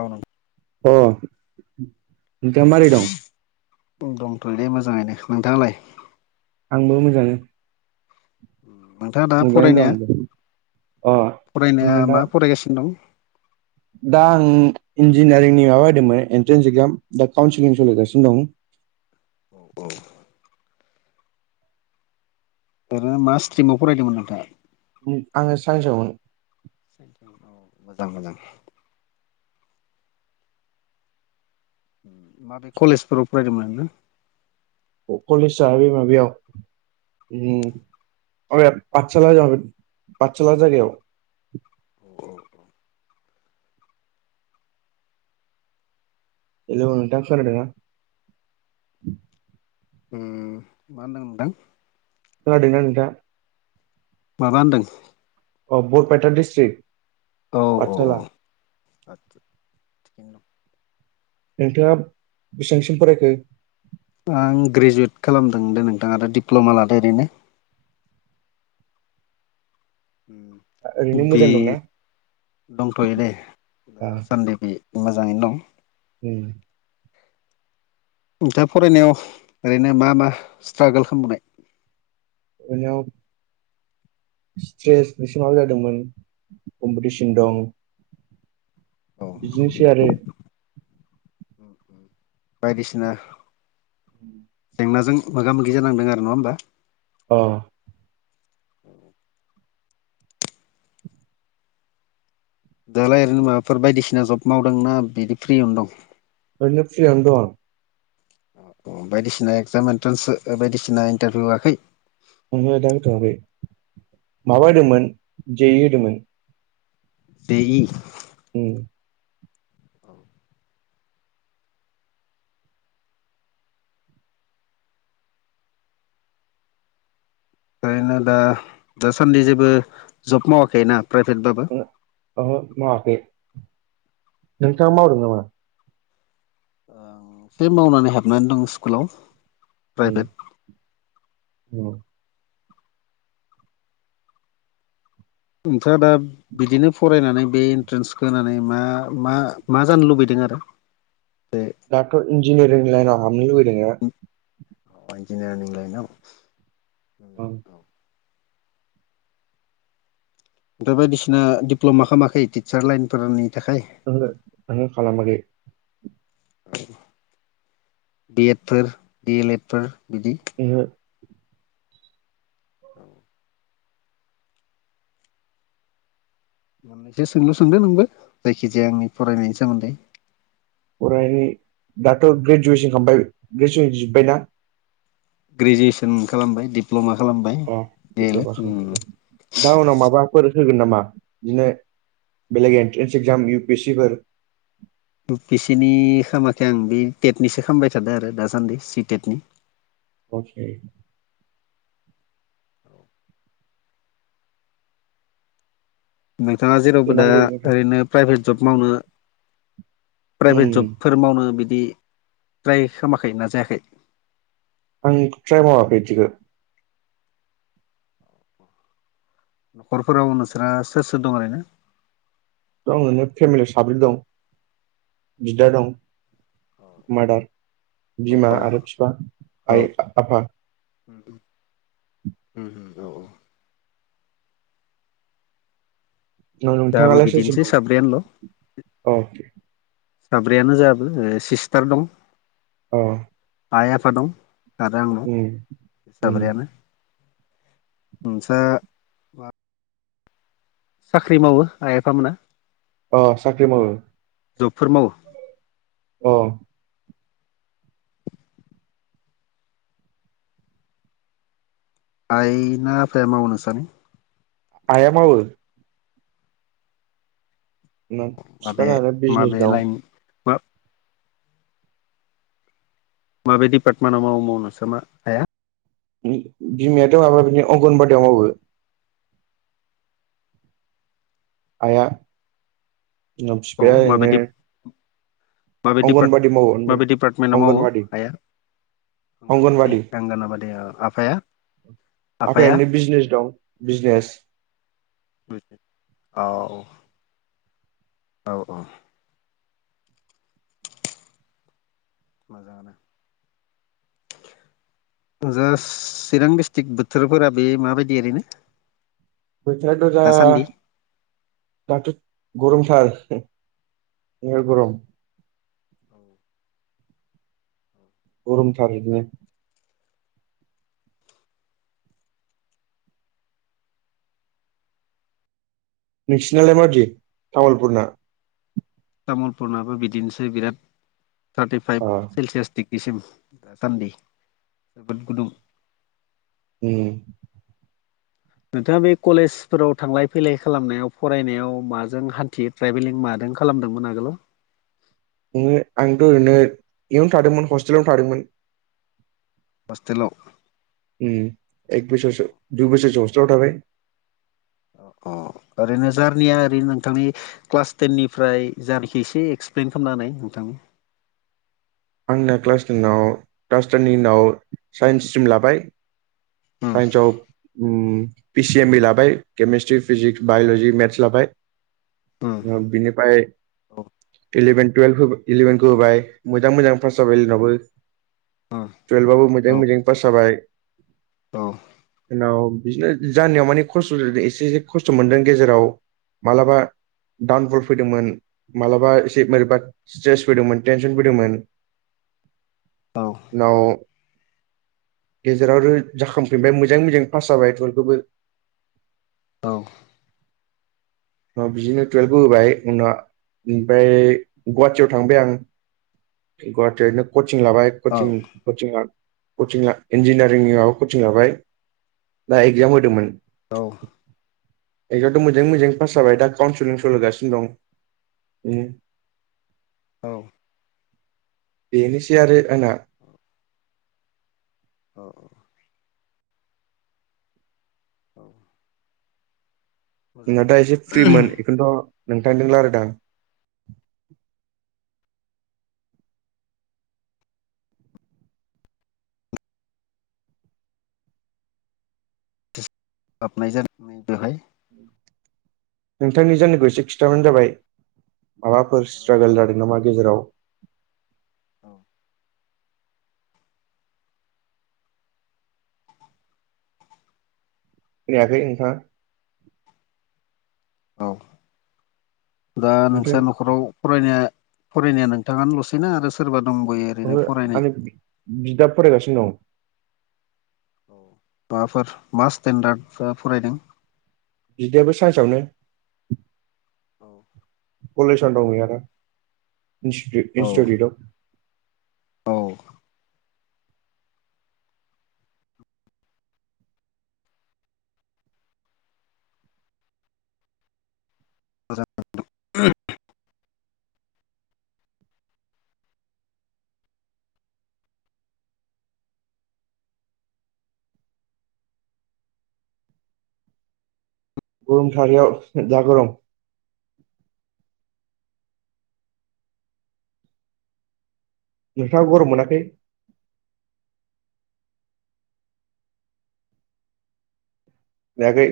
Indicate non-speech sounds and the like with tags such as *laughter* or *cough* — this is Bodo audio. ओव नों अ नोंथांआ मोरै दं? दंथ'योलै मोजाङैनो नोंथाङालाय? आंबो मोजाङानो नोंथाङा दा फरायनाया आंबो अ फरायनाया आङो दा मा फरायगासिनो दं? दा आं इन्जिनियारिंनि माबा होदोंमोन एनट्रेन्स एक्जाम दा काउन्सिलिं सोलिगासिनो दं। दा *inaudible* औ औ ओरैनो मा स्ट्रिमाव फरायदोंमोन नोंथांआ? उम आङो साइन्साआवमोन औ मोजां मोजां माबे कलेजफोराव फरायदोंमोन नो कलेजआ बे माबयाव आरे आदसोला जाबेद आदसोला जायगायाव अ औ हेल नोंथां खोनादोंना हम मा होनदों नोंथां? खोनादों ना नोंथांआ माबा होनदों? अ बरपेटा डस्ट्रिक्ट औ औ औ आदसा थिगैनो दं नोंथाङा बेसांसिम फरायखो? आं ग्रेजुवेट खालामदों दो नोंथाङ आरो दिप्ल'मा लादो ओरैनो उम ओरैनो बे मोजां दंना? दंथ'यो दे आ दासान्दे बे मोजाङैनो दं उ नोंथा फरायनायाव ओरैनो मा मा स्ट्रागोल खालामबोनाय *inaudible* स्ट्रेस बेसे माब जादोंमोन कम्पिटिशन दं बिदिनोसै आरो *unintelligible* बायदिसिना उ नाजों मोगा मोगि जानांदों आरो नङा होमबा अ *inaudible* दालाय ओरैनो माबाफोर बायदिसिना जब मावदोंनाा बिदि फ्रियावनो दं? नो फ्रियावनो दंआं अ अ बायदिसिना एगजाम एन्ट्रेन्स बायदिसिना इन्टारभिउ होआखै? ओंहो दा होथ'आखै माबा होदोंमोन जेइ होदोंमोन दैज उम औ। ओखायनो दा दासान्दि जेबो जब मावाखै ना प्राइभेटबाबो माखो नोंथाङा मावदों नामा एसे मावनानै हाबनानै दं स्कुलाव उम प्राइभेट औ नोंथाङा दा बिदिनो फरायनानै बे इन्ट्रेन्सखौ होनानै मा मा मा जानो लुबैदों आरो बे दडाथ' इन्जिनियारिं लाइनाव हाबनो लुबैदों औ इन्जनियारिं लइ ओं औ ओमफ्राय बायदिसिना दिप्ल'मा खालामाखै टिचार लाइनफोरनि थाखाय ङो ङो खालाम दै औ बि एड फोर बि एल एड फोर बिदि ओहो औ। मोनैसो सोंलु सोंदो नोंबो जायखिजाया आंनि फरायनायनि सोमोन्दै। फरायनाय दाथ' ग्रेजुवेसन खालामबाय ग्रेजुवेसन जोब्बायना ग्रेजुवेसन खालामबाय दिडप्ल'मा अ दा उनाव माबाफोर होगोन नामा बिदिनो बेलेग entrance exam U P S C फोर बेसेनि खालामाखै आं बे टेटनिसो ख खालामबाय थादों आरो दासान्दि सि टेटनि फौजे नोंथाङा जेरावबो दा नांगौ ओरैनो प्राइभेट जब मावनो प्राइभेट उम जबफोर मावनो बिदि ट्राय खाखै नाजायाखै--' आं मावा बेैदिखौ न'खरफोराव नोंसोरा सोर सोर दं आरैनो। औनो फेमिलि साब्रै दं। बिदा दं मारादार औ बिमा आरो औ बिफा आइ आफा औ औ *unintelligible* नोंथाङालाय सोर सोर बिदिनोसै साब्रैयानोल' दं अ। साब्रैयानो जाबो सिस्टार दं। औ। आइ आफा दं आरो आंनाव उम साब्रयानो *unintelligible* साख्रि मावो आइ आफा मोना। अ साख्रि मावो जबफोर मावो अ आइ ना आफाया मावनो सानै? आया मावो ना माबे बिफानानो बिजनेस माबे दं लाइन मा माबायदि पार्टमेन्टाव मावो मावनोसोमा हाया बिमायाथ'ङाबा बिदिनि अंगनबादियाव मावो। आइया नाव बिफाया नो माबे पार माबे डिपार्टमेन्टाव मावो अंगनबादि आइआ? अंगनबादि आंगनाबादिया आफाया? आफाया आफायाै बिजनेस दं बिजनेस। औ औ औ मोजाङानो *unintelligible* जास्ट चिरां डिस्ट्रिक बोथोरफोरा बे माबायदि ओरैनो बोथोराथ' दा दासान्दि दाथ' गरमथार जोबोर गरम गरम थार इदिनो नोंसिनालाय माबादि तामुलपुरनि? तामुलपुरनाबो बिदिनोसै बिराद थारतिफाइभ अ सेलसियास दिग दिग्रिसिम दासान्दि जोबोद गुदुं। उम नोंथाङा बे कलेजफोराव थांलाय फैलाय खालामनायाव फरायनायाव माजों हान्थियो ट्रेभेलिं मादों खालामदोंमोन आगोलाव नोङो आंथ' ओरैनो इयावनो थादोंमोन हस्टेलावनो थादोंमोन। हस्टेलाव उम एक बोसोरसो दुय बोसोरसो हसतेलाव थाबाय। अ अ। ओरैनो जारनिया ओरैनो नोंथांनि क्लास टेननिफ्राय जारनिखौ एसे एक्सप्लइेन खालामना होनाय नोंथां। *inaudible* आंना क्लास तेनाव क्लास टेननि उनाव साइन्स स्ट्रिम लाबाय उम सायनस आव उम पिसि एम इ लाबाय केमेस्ट्रि फिजिक्स बायल'जि मेथ्स लाबाय उम बिनिफ्राय औ इलिभेन टुवेल्भ इलेभेनखौ होबाय मोजां मोजां पास जाबाय इलेभेनावबो उम टुयेल्भ‌‌ आवबो औ मोजांयै मोजां पास जाबाय औ उनाव बिदिनो जानायाव माने खस्थ' एसे एसे खस्थ' मोनदों गेजेराव मालाबा डाउनफल फैदोंमोन मालाबा एसे बोरैबा स्ट्रेस फैदोंमोन टेनसन फैदोंमोन। औ उनाव गेजेराव आरो जाखांफिनबाय मोजाङै मोजां पास जाबाय टुवेल्थखौबो। औ। औ बिदिनो टुवेल्भबो होबाय उनाव ओमफ्राय गुवाहाटियाव थांबाय आं। गुवाहाटि ओरैनो कचिं लाबाय कचिं कचिं ला कचिं ‌ला इन्जिनियारिंनि माबा कचिं लाबाय दा एगजाम होदोंमोन। औ एक्जामाथ' मोजाङै मोजां पास जाबाय दा काउन्सिलिं सोलिगासिनो दं। उम। औ। बेनोसै आरो आंना। औ औ। औ नोंना मोजाङानो दा एसे फ्रिमोन बेखौनोथ' नोंथांजों रायलादों आं। हाबनाय जानानै बेहाय नोंथांनि जायखौ एसे खिथाबानो जाबाय माबाफोर स्ट्रागोल जादों नामा गेजेराव औ। खोनयाखै नोंथां। औ दा नोंस्रा नोंथां न'खराव फरायनाया फरायनाया नोंथाङानो ल'सैना आरो सोरबा दंबयो ओरैनो ओहो फरायनाय आंनि बिदा फरायगासिनो दं। माबाफोर मास स्टेन्डार्ड फरायदों? बिदानाबो सायन्सावनो औ। कलेजावनो दं बि आरो इन्स्टि औ इन्स्टिटिउटआव औ। मोजां नोंथां ओहम। *unintelligible* थारियाव जा गरम नोंथाङा गरम मोनाखै? खुनायाखै